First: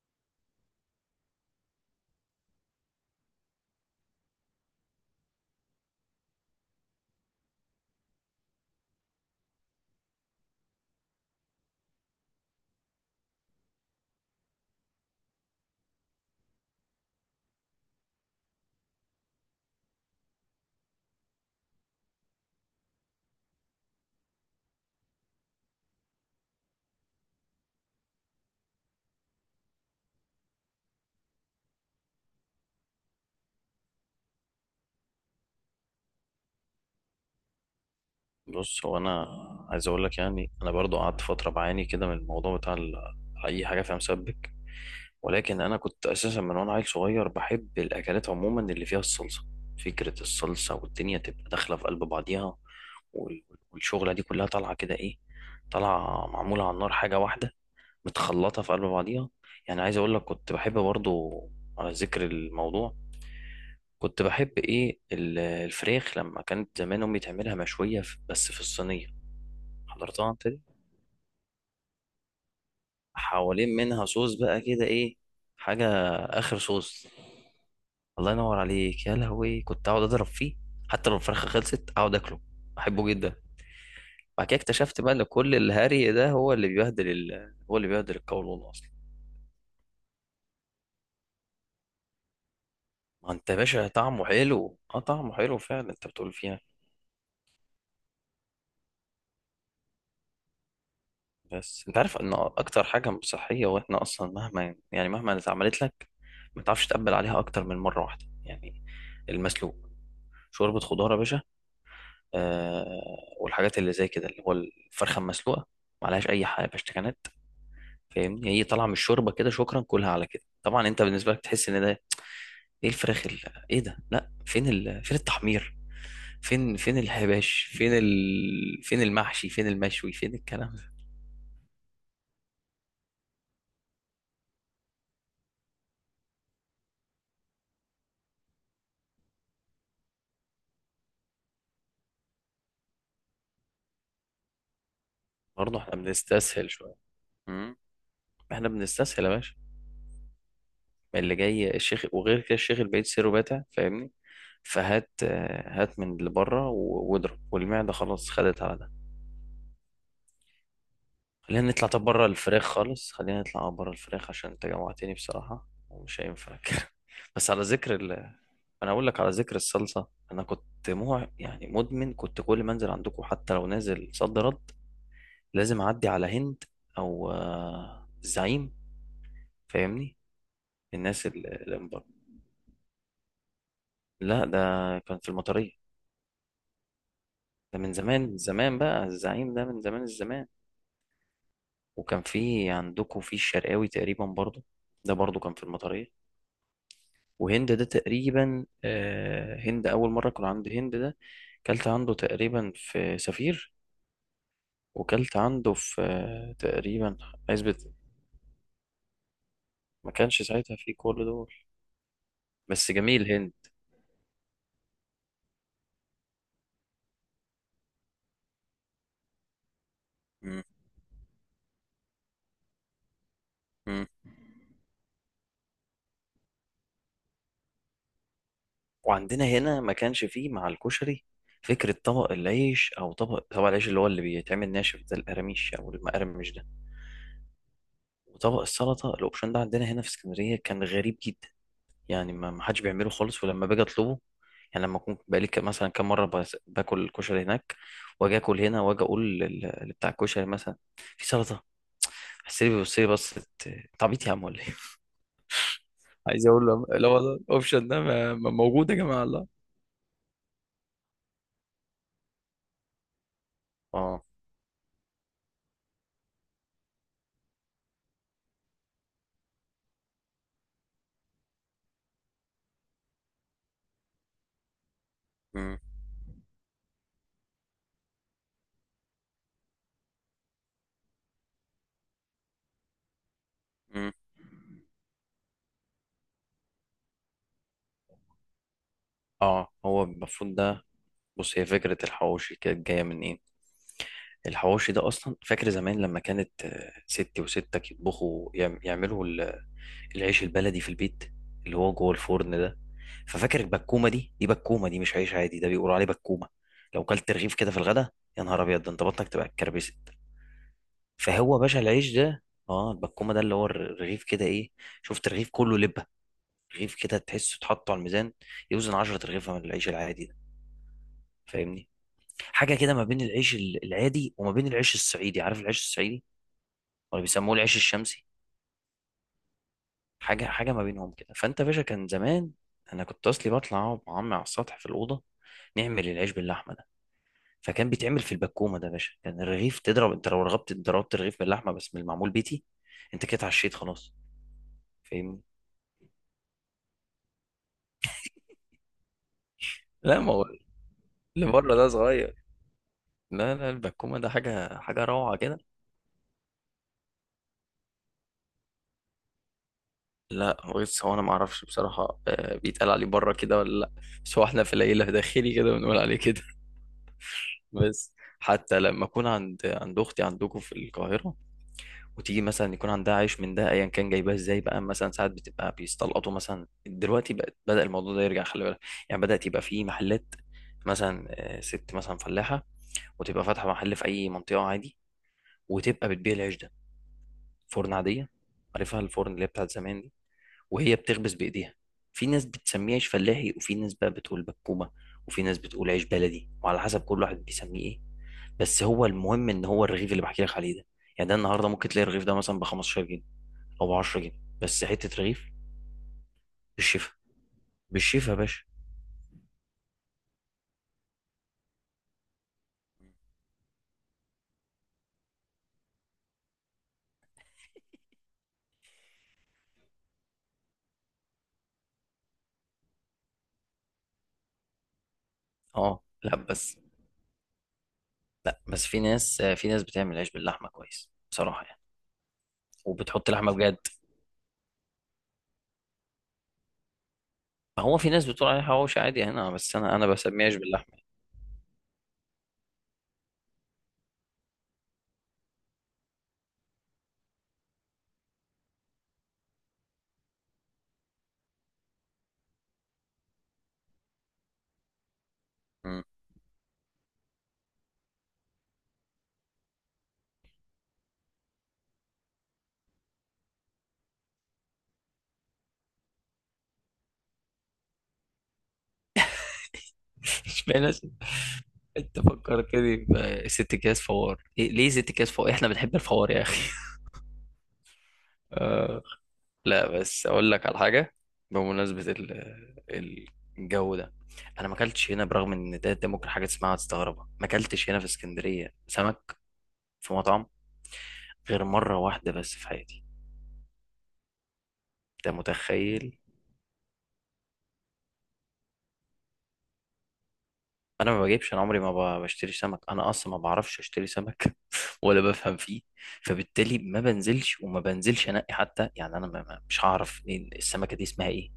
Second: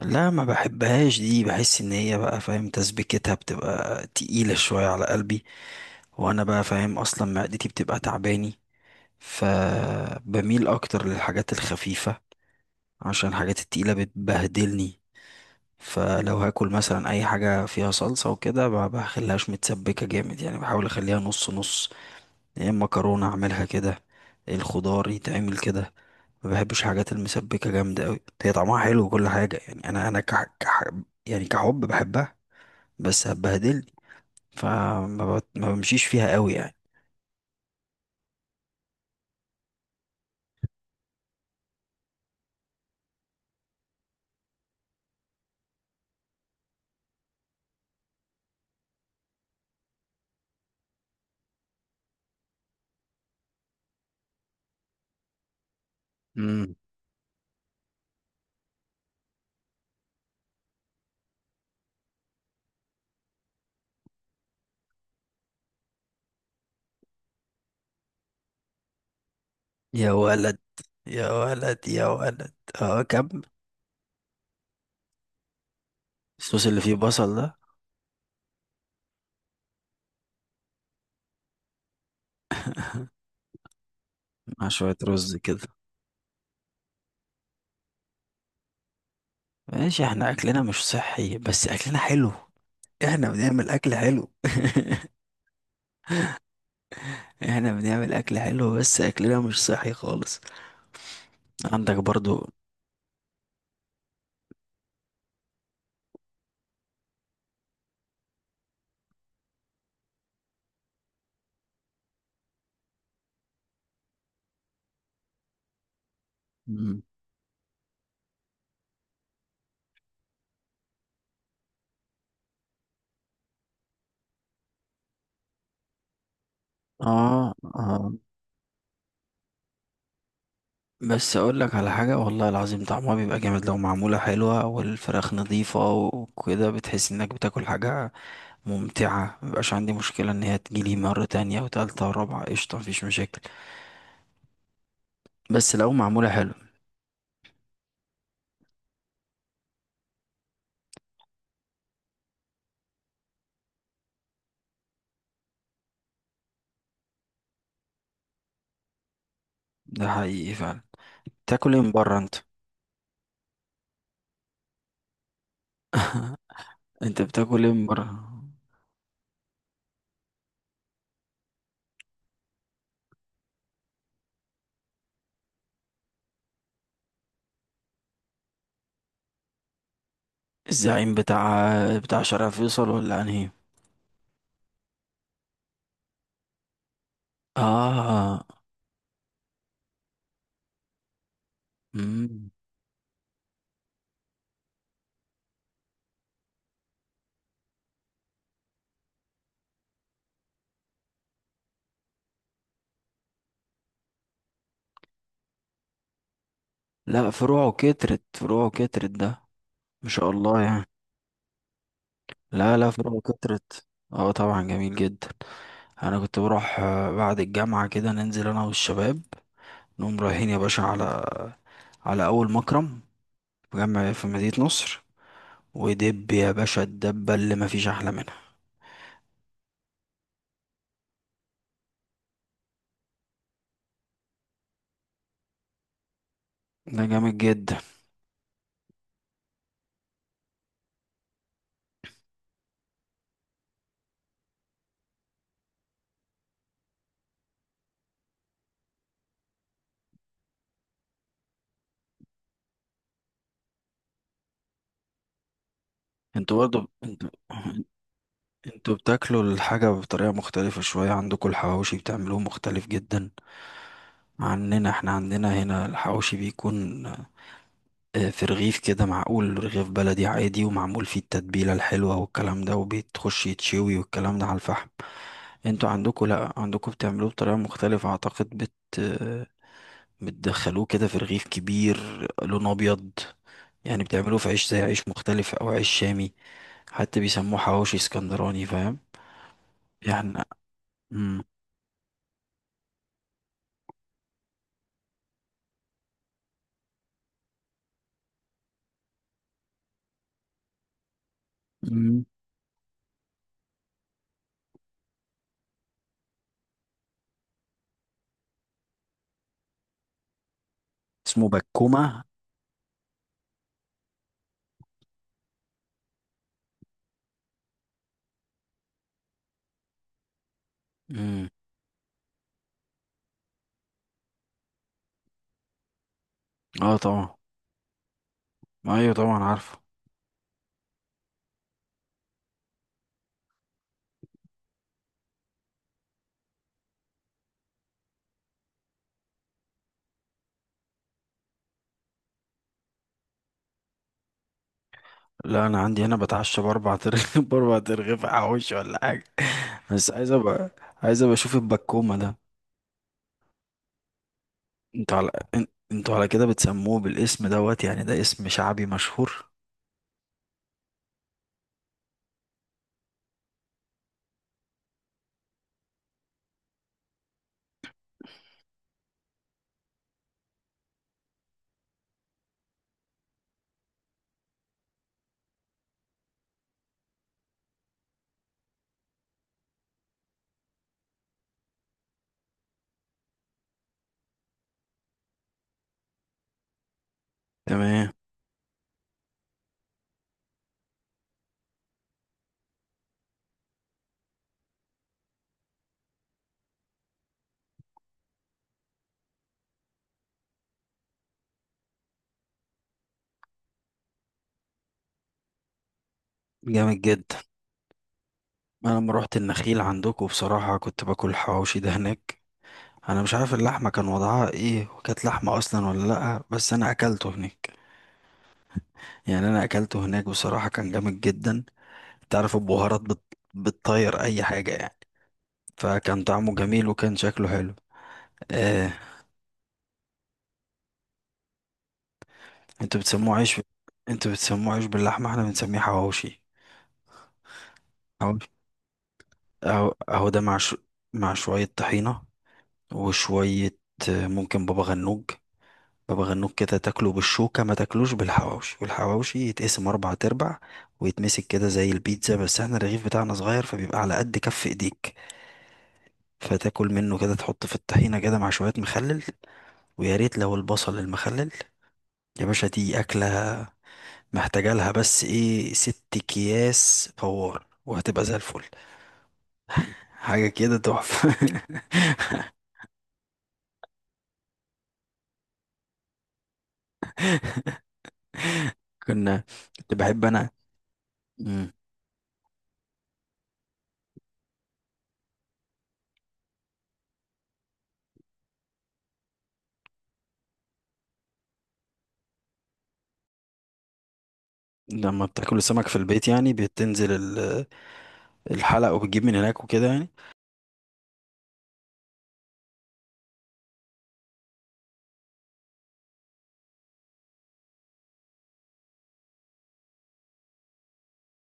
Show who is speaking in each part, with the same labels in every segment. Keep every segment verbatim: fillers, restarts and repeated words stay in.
Speaker 1: لا، ما بحبهاش دي. بحس ان هي، بقى، فاهم؟ تسبيكتها بتبقى تقيلة شوية على قلبي. وانا، بقى، فاهم اصلا معدتي بتبقى تعباني. فبميل اكتر للحاجات الخفيفة عشان الحاجات التقيلة بتبهدلني. فلو هاكل مثلا اي حاجة فيها صلصة وكده، ما بخليهاش متسبكة جامد، يعني بحاول اخليها نص نص. يا اما مكرونه اعملها كده، إيه الخضار يتعمل كده. ما بحبش حاجات المسبكه جامده قوي، هي طعمها حلو وكل حاجه، يعني انا انا كح... كح... يعني كحب بحبها، بس هتبهدلني. فما بت... ما بمشيش فيها قوي يعني.
Speaker 2: بص، هو انا عايز اقول لك، يعني انا برضو قعدت فتره بعاني كده من الموضوع بتاع ال- اي حاجه فيها مسبك. ولكن انا كنت اساسا من وانا عيل صغير بحب الاكلات عموما اللي فيها الصلصه. فكره الصلصه والدنيا تبقى داخله في قلب بعضيها، وال- والشغله دي كلها طالعه كده ايه، طالعه معموله
Speaker 1: امم
Speaker 2: على النار حاجه واحده، متخلطه في قلب بعضيها. يعني عايز اقول لك كنت بحب برضو، على ذكر الموضوع، كنت بحب ايه ال- الفراخ لما كانت زمان امي تعملها مشويه في- بس في الصينيه.
Speaker 1: يا
Speaker 2: حضرتها انت
Speaker 1: ولد،
Speaker 2: دي؟
Speaker 1: يا ولد يا ولد. اه، كمل.
Speaker 2: حوالين منها صوص بقى كده ايه، حاجة، اخر
Speaker 1: الصوص اللي فيه
Speaker 2: صوص.
Speaker 1: بصل ده،
Speaker 2: الله ينور عليك يا لهوي، كنت اقعد اضرب فيه، حتى لو الفرخة خلصت اقعد اكله، بحبه جدا. بعد كده
Speaker 1: مع شويه
Speaker 2: اكتشفت بقى ان
Speaker 1: رز
Speaker 2: كل
Speaker 1: كده.
Speaker 2: الهري ده هو اللي بيبهدل ال... هو اللي بيبهدل القولون اصلا.
Speaker 1: ماشي، احنا اكلنا مش صحي بس اكلنا حلو، احنا
Speaker 2: ما انت يا
Speaker 1: بنعمل
Speaker 2: باشا
Speaker 1: اكل
Speaker 2: طعمه
Speaker 1: حلو.
Speaker 2: حلو، اه، طعمه حلو فعلا انت بتقول فيها.
Speaker 1: احنا بنعمل اكل حلو بس اكلنا مش صحي خالص.
Speaker 2: بس
Speaker 1: عندك
Speaker 2: انت عارف ان
Speaker 1: برضو.
Speaker 2: اكتر حاجة مش صحية، واحنا اصلا مهما يعني مهما اتعملت لك ما تعرفش تقبل عليها اكتر من مرة واحدة يعني. المسلوق، شوربة خضار يا باشا، آه والحاجات اللي زي كده اللي هو الفرخه المسلوقه، معلهاش اي حاجه
Speaker 1: مم.
Speaker 2: بشتكانات. فاهمني، هي طالعه من الشوربه كده، شكرا، كلها على كده. طبعا انت بالنسبه لك تحس ان ده ايه الفراخ ال- ايه ده، لا، فين ال... فين التحمير، فين فين الحباش،
Speaker 1: اه،
Speaker 2: فين
Speaker 1: اه.
Speaker 2: ال... فين المحشي، فين المشوي، فين الكلام ده.
Speaker 1: بس اقول لك على حاجه، والله العظيم طعمها بيبقى جامد لو معموله حلوه والفراخ نظيفه وكده، بتحس انك بتاكل حاجه ممتعه. مبقاش عندي مشكله ان هي تجيلي مره تانية وتالتة ورابعه، قشطه، مفيش مشاكل، بس
Speaker 2: برضه
Speaker 1: لو
Speaker 2: احنا
Speaker 1: معموله حلو.
Speaker 2: بنستسهل شويه. مم. احنا بنستسهل يا باشا. ما اللي جاي الشيخ، وغير كده الشيخ البعيد سيره باتع، فاهمني. فهات، آه، هات من اللي بره و- واضرب، والمعده خلاص خدت على ده.
Speaker 1: ده حقيقي فعلا.
Speaker 2: خلينا
Speaker 1: تاكل ايه
Speaker 2: نطلع،
Speaker 1: من
Speaker 2: طب
Speaker 1: بره
Speaker 2: بره
Speaker 1: انت؟
Speaker 2: الفراخ خالص، خلينا نطلع بره الفراخ عشان انت جوعتني بصراحة ومش هينفع كده.
Speaker 1: انت
Speaker 2: بس على
Speaker 1: بتاكل ايه من
Speaker 2: ذكر ال...
Speaker 1: بره؟
Speaker 2: انا اقول لك، على ذكر الصلصة، انا كنت مو يعني مدمن، كنت كل ما انزل عندكم حتى لو نازل صد رد، لازم اعدي على هند، او آه، الزعيم، فاهمني.
Speaker 1: الزعيم
Speaker 2: الناس اللي من
Speaker 1: بتاع
Speaker 2: بره،
Speaker 1: بتاع شارع فيصل ولا انهي؟
Speaker 2: لا، ده كان في المطرية. ده من زمان من
Speaker 1: اه.
Speaker 2: زمان بقى، الزعيم ده من زمان الزمان. وكان
Speaker 1: مم.
Speaker 2: في عندكم في الشرقاوي تقريبا برضو، ده برضو كان في المطرية. وهند ده تقريبا، آه، هند أول مرة كنا عند هند ده، كلت عنده تقريبا في سفير، وكلت عنده في آه، تقريبا
Speaker 1: لا، فروعه
Speaker 2: عزبة.
Speaker 1: كترت فروعه كترت ده، ما
Speaker 2: ما
Speaker 1: شاء
Speaker 2: كانش
Speaker 1: الله
Speaker 2: ساعتها
Speaker 1: يعني.
Speaker 2: فيه كل دول.
Speaker 1: لا لا،
Speaker 2: بس
Speaker 1: فروع
Speaker 2: جميل هند.
Speaker 1: كترت. اه طبعا، جميل جدا. انا كنت بروح آه، بعد الجامعة كده ننزل انا والشباب، نقوم رايحين يا
Speaker 2: مم.
Speaker 1: باشا على على اول مكرم، في
Speaker 2: مم.
Speaker 1: جامع في مدينة نصر. ودب يا باشا، الدبة اللي مفيش احلى منها،
Speaker 2: وعندنا هنا ما كانش فيه مع الكشري فكرة طبق العيش، أو طبق طبق العيش اللي هو اللي بيتعمل ناشف ده، القراميش أو المقرمش ده،
Speaker 1: ده جامد جدا.
Speaker 2: وطبق السلطة الأوبشن ده، عندنا هنا في اسكندرية كان غريب جدا. يعني ما ما حدش بيعمله خالص، ولما باجي اطلبه، يعني لما اكون بقالي ك- مثلا كام مره، بس- باكل الكشري هناك، واجي اكل هنا واجي اقول لل- لبتاع الكشري مثلا في سلطه، حسيت بيبص لي بص، انت عبيط يا عم ولا ايه. عايز
Speaker 1: انتوا
Speaker 2: اقول له
Speaker 1: برضه،
Speaker 2: لا
Speaker 1: انتوا
Speaker 2: والله الاوبشن ده ما- ما موجود
Speaker 1: انتوا
Speaker 2: يا جماعه
Speaker 1: بتاكلوا
Speaker 2: الله.
Speaker 1: الحاجة بطريقة مختلفة شوية، عندكم الحواوشي بتعملوه مختلف جدا
Speaker 2: اه.
Speaker 1: عننا. احنا عندنا هنا الحواوشي بيكون آه، في رغيف كده، معقول، رغيف بلدي عادي ومعمول فيه التتبيلة الحلوة والكلام ده، وبيتخش يتشوي والكلام ده على الفحم.
Speaker 2: مم،
Speaker 1: انتوا عندكوا، لا، عندكوا بتعملوه بطريقة مختلفة، اعتقد بت آه، بتدخلوه كده في رغيف كبير، لونه ابيض، يعني
Speaker 2: مم.
Speaker 1: بتعملوه في عيش زي عيش مختلف او عيش شامي. حتى بيسموه حواوشي اسكندراني، فاهم؟
Speaker 2: اه، هو
Speaker 1: يعني.
Speaker 2: المفروض ده.
Speaker 1: مم.
Speaker 2: بص، هي فكره الحواوشي كانت جايه من ايه. الحواوشي ده اصلا، فاكر زمان لما كانت آه، ستي وستك يطبخوا يعم- يعملوا العيش البلدي في البيت، اللي هو جوه
Speaker 1: مم.
Speaker 2: الفرن ده. ففاكر البكومه دي، دي بكومه، دي مش عيش عادي، ده بيقولوا عليه بكومه. لو كلت رغيف كده في الغدا، يا نهار ابيض، ده انت بطنك تبقى اتكربست.
Speaker 1: اسمه
Speaker 2: فهو باشا العيش
Speaker 1: بكومة؟
Speaker 2: ده، اه، البكومه ده اللي هو الرغيف كده ايه، شفت رغيف كله لبه، رغيف كده تحسه اتحط على الميزان، يوزن عشرة رغيفه من العيش العادي ده.
Speaker 1: مم.
Speaker 2: فاهمني، حاجه كده ما بين العيش ال- العادي، وما بين العيش الصعيدي، عارف العيش الصعيدي،
Speaker 1: اه
Speaker 2: ولا
Speaker 1: طبعا.
Speaker 2: بيسموه العيش الشمسي،
Speaker 1: ايوه طبعا عارفه.
Speaker 2: حاجه حاجه ما بينهم كده. فانت يا باشا كان زمان، انا كنت اصلي بطلع اقعد مع عمي على السطح في الاوضه، نعمل العيش باللحمه ده. فكان بيتعمل في البكومه ده يا باشا، كان الرغيف تضرب انت لو رغبت، ضربت الرغيف باللحمه بس من المعمول بيتي، انت كده اتعشيت خلاص، فاهمني.
Speaker 1: لا، انا عندي هنا بتعشى باربع ترغيف. باربع ترغيف حواوشي ولا حاجه. بس
Speaker 2: لا،
Speaker 1: عايز
Speaker 2: ما هو
Speaker 1: ابقى عايز ابقى
Speaker 2: اللي
Speaker 1: اشوف
Speaker 2: بره ده
Speaker 1: البكومه
Speaker 2: صغير.
Speaker 1: ده.
Speaker 2: لا لا، البكومه ده حاجه حاجه
Speaker 1: انتوا على
Speaker 2: روعه كده.
Speaker 1: ان- انتوا على كده بتسموه بالاسم دوت، يعني ده اسم شعبي مشهور؟
Speaker 2: لا، بص هو انا ما اعرفش بصراحه آه، بيتقال عليه بره كده ولا لا، بس هو احنا في العيله داخلي كده بنقول عليه كده. بس حتى لما اكون عند عند اختي عندكم في القاهره، وتيجي مثلا يكون عندها عيش من ده ايا كان جايباه ازاي بقى، مثلا ساعات بتبقى بيستلقطوا، مثلا دلوقتي بقى بدأ الموضوع ده يرجع، خلي بالك، يعني بدأت يبقى في محلات، مثلا آه، ست مثلا فلاحة، وتبقى فاتحة محل في أي منطقة عادي، وتبقى بتبيع العيش ده، فرن
Speaker 1: تمام.
Speaker 2: عادية، عارفها الفرن اللي هي بتاعت زمان دي، وهي بتخبز بإيديها. في ناس بتسميه عيش فلاحي، وفي ناس بقى بتقول بكومة، وفي ناس بتقول عيش بلدي، وعلى حسب كل واحد بيسميه ايه. بس هو المهم ان هو الرغيف اللي بحكي لك عليه ده، يعني ده النهارده ممكن تلاقي الرغيف ده مثلا ب خمستاشر او ب عشر جنيه، بس حته رغيف.
Speaker 1: جامد
Speaker 2: بالشفا،
Speaker 1: جدا.
Speaker 2: بالشفا يا باشا.
Speaker 1: انا لما روحت النخيل عندكم بصراحه، كنت باكل حواوشي ده هناك. انا مش عارف اللحمه كان وضعها ايه، وكانت لحمه اصلا ولا لا، بس انا اكلته هناك، يعني انا اكلته هناك بصراحه كان جامد جدا. تعرف البهارات بت... بتطير اي حاجه يعني،
Speaker 2: اه،
Speaker 1: فكان
Speaker 2: لا
Speaker 1: طعمه
Speaker 2: بس،
Speaker 1: جميل وكان شكله حلو.
Speaker 2: لا بس،
Speaker 1: آه،
Speaker 2: في ناس في ناس بتعمل عيش باللحمه كويس بصراحه يعني،
Speaker 1: انتوا
Speaker 2: وبتحط
Speaker 1: بتسموه
Speaker 2: لحمه
Speaker 1: عيش،
Speaker 2: بجد.
Speaker 1: انتوا بتسموه عيش باللحمة، احنا بنسميه حواوشي.
Speaker 2: ما هو في ناس
Speaker 1: حواوشي.
Speaker 2: بتقول عليه حواوشي عادي هنا، بس
Speaker 1: اهو
Speaker 2: انا انا
Speaker 1: اهو ده،
Speaker 2: بسميه عيش
Speaker 1: مع ش...
Speaker 2: باللحمه.
Speaker 1: مع شوية طحينة وشوية آه، ممكن بابا غنوج. بابا غنوج كده تاكله بالشوكة، ما تاكلوش بالحواوشي، والحواوشي يتقسم أربع تربع ويتمسك كده زي البيتزا، بس احنا الرغيف بتاعنا صغير فبيبقى على قد كف ايديك.
Speaker 2: مم.
Speaker 1: فتاكل منه كده، تحط في الطحينة كده مع شوية مخلل، ويا ريت لو البصل المخلل. يا باشا، دي أكلة محتاجة لها بس ايه، ست اكياس فوار وهتبقى زي الفل. حاجة
Speaker 2: مش
Speaker 1: كده
Speaker 2: بلاش،
Speaker 1: تحفة.
Speaker 2: انت فكرتني بست اكياس فوار، إيه ليه ست اكياس فوار، احنا بنحب الفوار يا اخي.
Speaker 1: كنا
Speaker 2: لا
Speaker 1: كنت بحب
Speaker 2: بس،
Speaker 1: انا.
Speaker 2: اقول لك على حاجه،
Speaker 1: مم.
Speaker 2: بمناسبه ال- الجو ده، انا ما اكلتش هنا، برغم ان ده, ده ممكن حاجه تسمعها وتستغربها، ما اكلتش هنا في اسكندريه سمك في مطعم غير مره واحده بس في حياتي.
Speaker 1: لما
Speaker 2: انت
Speaker 1: بتاكل السمك في
Speaker 2: متخيل؟
Speaker 1: البيت، يعني بتنزل ال- الحلق وبتجيب من هناك وكده يعني.
Speaker 2: انا ما بجيبش، انا عمري ما ب- بشتري سمك، انا اصلا ما بعرفش اشتري سمك. ولا بفهم فيه، فبالتالي ما بنزلش وما بنزلش انقي حتى، يعني انا ما ما- مش هعرف إيه السمكه دي اسمها ايه،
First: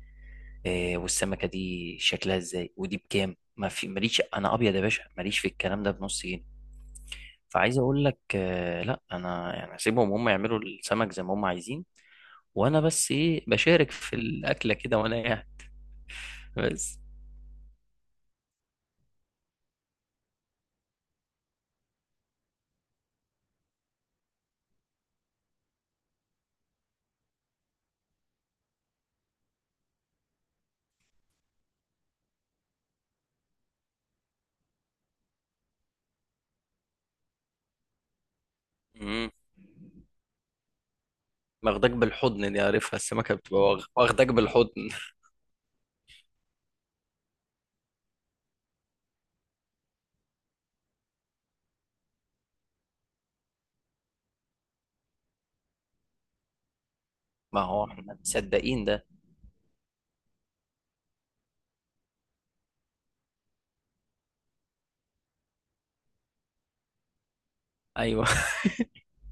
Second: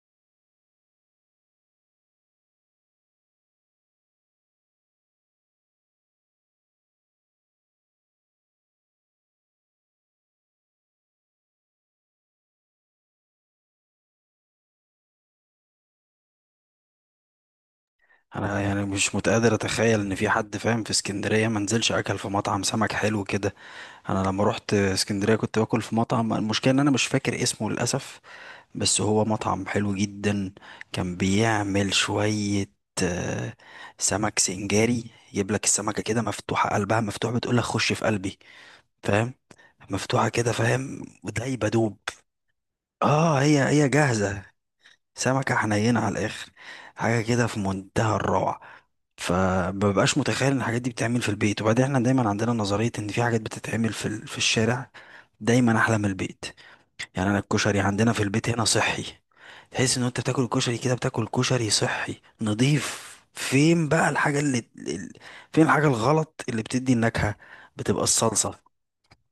Speaker 2: آه، والسمكه دي شكلها ازاي، ودي بكام، ما في، ماليش انا ابيض يا باشا، ماليش في الكلام ده بنص جنيه. فعايز اقول لك آه، لا، انا يعني اسيبهم هم يعملوا السمك زي ما هم عايزين، وانا بس ايه بشارك في الاكله كده وانا قاعد بس.
Speaker 1: انا يعني مش متقدر اتخيل ان في حد فاهم في اسكندرية ما نزلش اكل في مطعم سمك حلو كده. انا لما رحت اسكندرية، كنت باكل في مطعم، المشكلة ان انا مش فاكر اسمه للاسف، بس هو مطعم حلو جدا. كان بيعمل شوية آه، سمك سنجاري، يجيب لك السمكة كده مفتوحة، قلبها مفتوح، بتقول لك خش في قلبي،
Speaker 2: مم.
Speaker 1: فاهم؟ مفتوحة كده فاهم، ودايبة
Speaker 2: واخداك
Speaker 1: دوب.
Speaker 2: بالحضن دي، عارفها السمكه
Speaker 1: اه،
Speaker 2: بتبقى
Speaker 1: هي
Speaker 2: واخ-
Speaker 1: هي
Speaker 2: واخداك
Speaker 1: جاهزة.
Speaker 2: بالحضن.
Speaker 1: سمكة حنينة على الآخر، حاجة كده في منتهى الروعة. فمببقاش متخيل ان الحاجات دي بتتعمل في البيت. وبعدين احنا دايما عندنا نظرية ان في حاجات بتتعمل في ال- في الشارع دايما احلى من البيت. يعني انا
Speaker 2: ما
Speaker 1: الكشري
Speaker 2: هو
Speaker 1: عندنا
Speaker 2: احنا
Speaker 1: في البيت هنا
Speaker 2: مصدقين
Speaker 1: صحي،
Speaker 2: ده.
Speaker 1: تحس ان انت بتاكل الكشري كده، بتاكل كشري صحي نظيف. فين بقى الحاجة اللي ال- فين الحاجة الغلط اللي بتدي النكهة؟ بتبقى
Speaker 2: ايوه،
Speaker 1: الصلصة.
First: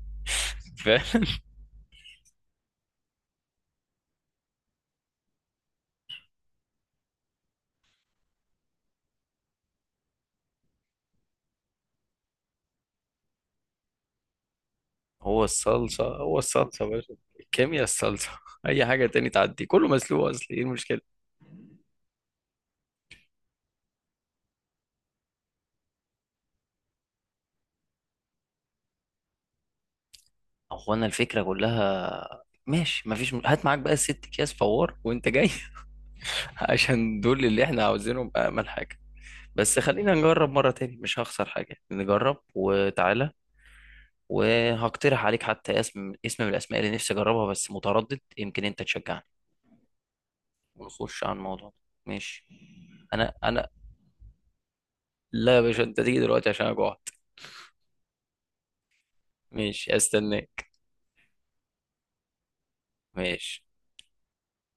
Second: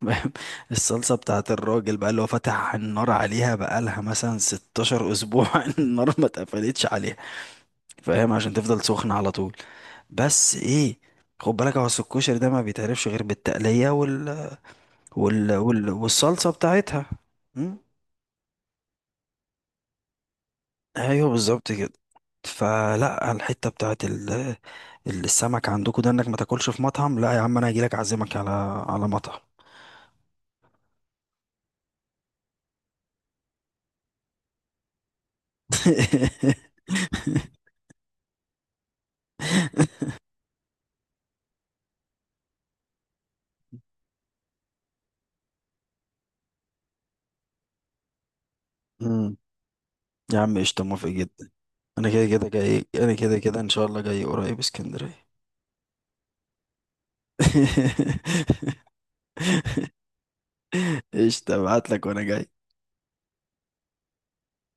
Speaker 1: الصلصة
Speaker 2: فعلا،
Speaker 1: بتاعت الراجل بقى اللي هو فتح النار عليها بقالها مثلا 16 أسبوع. النار ما اتقفلتش عليها فاهم، عشان تفضل سخنة على طول. بس ايه، خد بالك هو أصل الكشري ده ما بيتعرفش غير بالتقلية وال...
Speaker 2: هو
Speaker 1: وال... وال...
Speaker 2: الصلصه، هو
Speaker 1: والصلصة
Speaker 2: الصلصه يا
Speaker 1: بتاعتها.
Speaker 2: باشا،
Speaker 1: مم؟
Speaker 2: الكيمياء الصلصه. اي حاجه تاني تعدي، كله مسلوق اصلي، ايه المشكله؟
Speaker 1: ايوه بالظبط كده. فلا، الحته بتاعت ال- السمك عندكم ده انك ما تاكلش في مطعم، لا يا عم، انا هجيلك اعزمك على على مطعم.
Speaker 2: هو انا الفكره كلها ماشي، مفيش م... هات معاك بقى الست اكياس فوار وانت جاي. عشان دول اللي احنا عاوزينهم، امل حاجه. بس خلينا نجرب مره تاني، مش هخسر حاجه، نجرب، وتعالى. وهقترح عليك حتى اسم اسم من الاسماء اللي نفسي اجربها، بس متردد، يمكن انت تشجعني.
Speaker 1: مم. يا عم قشطه، موافق
Speaker 2: ونخش على
Speaker 1: جدا.
Speaker 2: الموضوع ده.
Speaker 1: انا كده
Speaker 2: ماشي.
Speaker 1: كده جاي، انا
Speaker 2: انا
Speaker 1: كده كده
Speaker 2: انا
Speaker 1: ان شاء الله جاي قريب اسكندريه.
Speaker 2: لا يا باشا، انت تيجي دلوقتي عشان انا جوعت. ماشي، استناك.
Speaker 1: قشطه، ابعت لك وانا جاي.
Speaker 2: ماشي.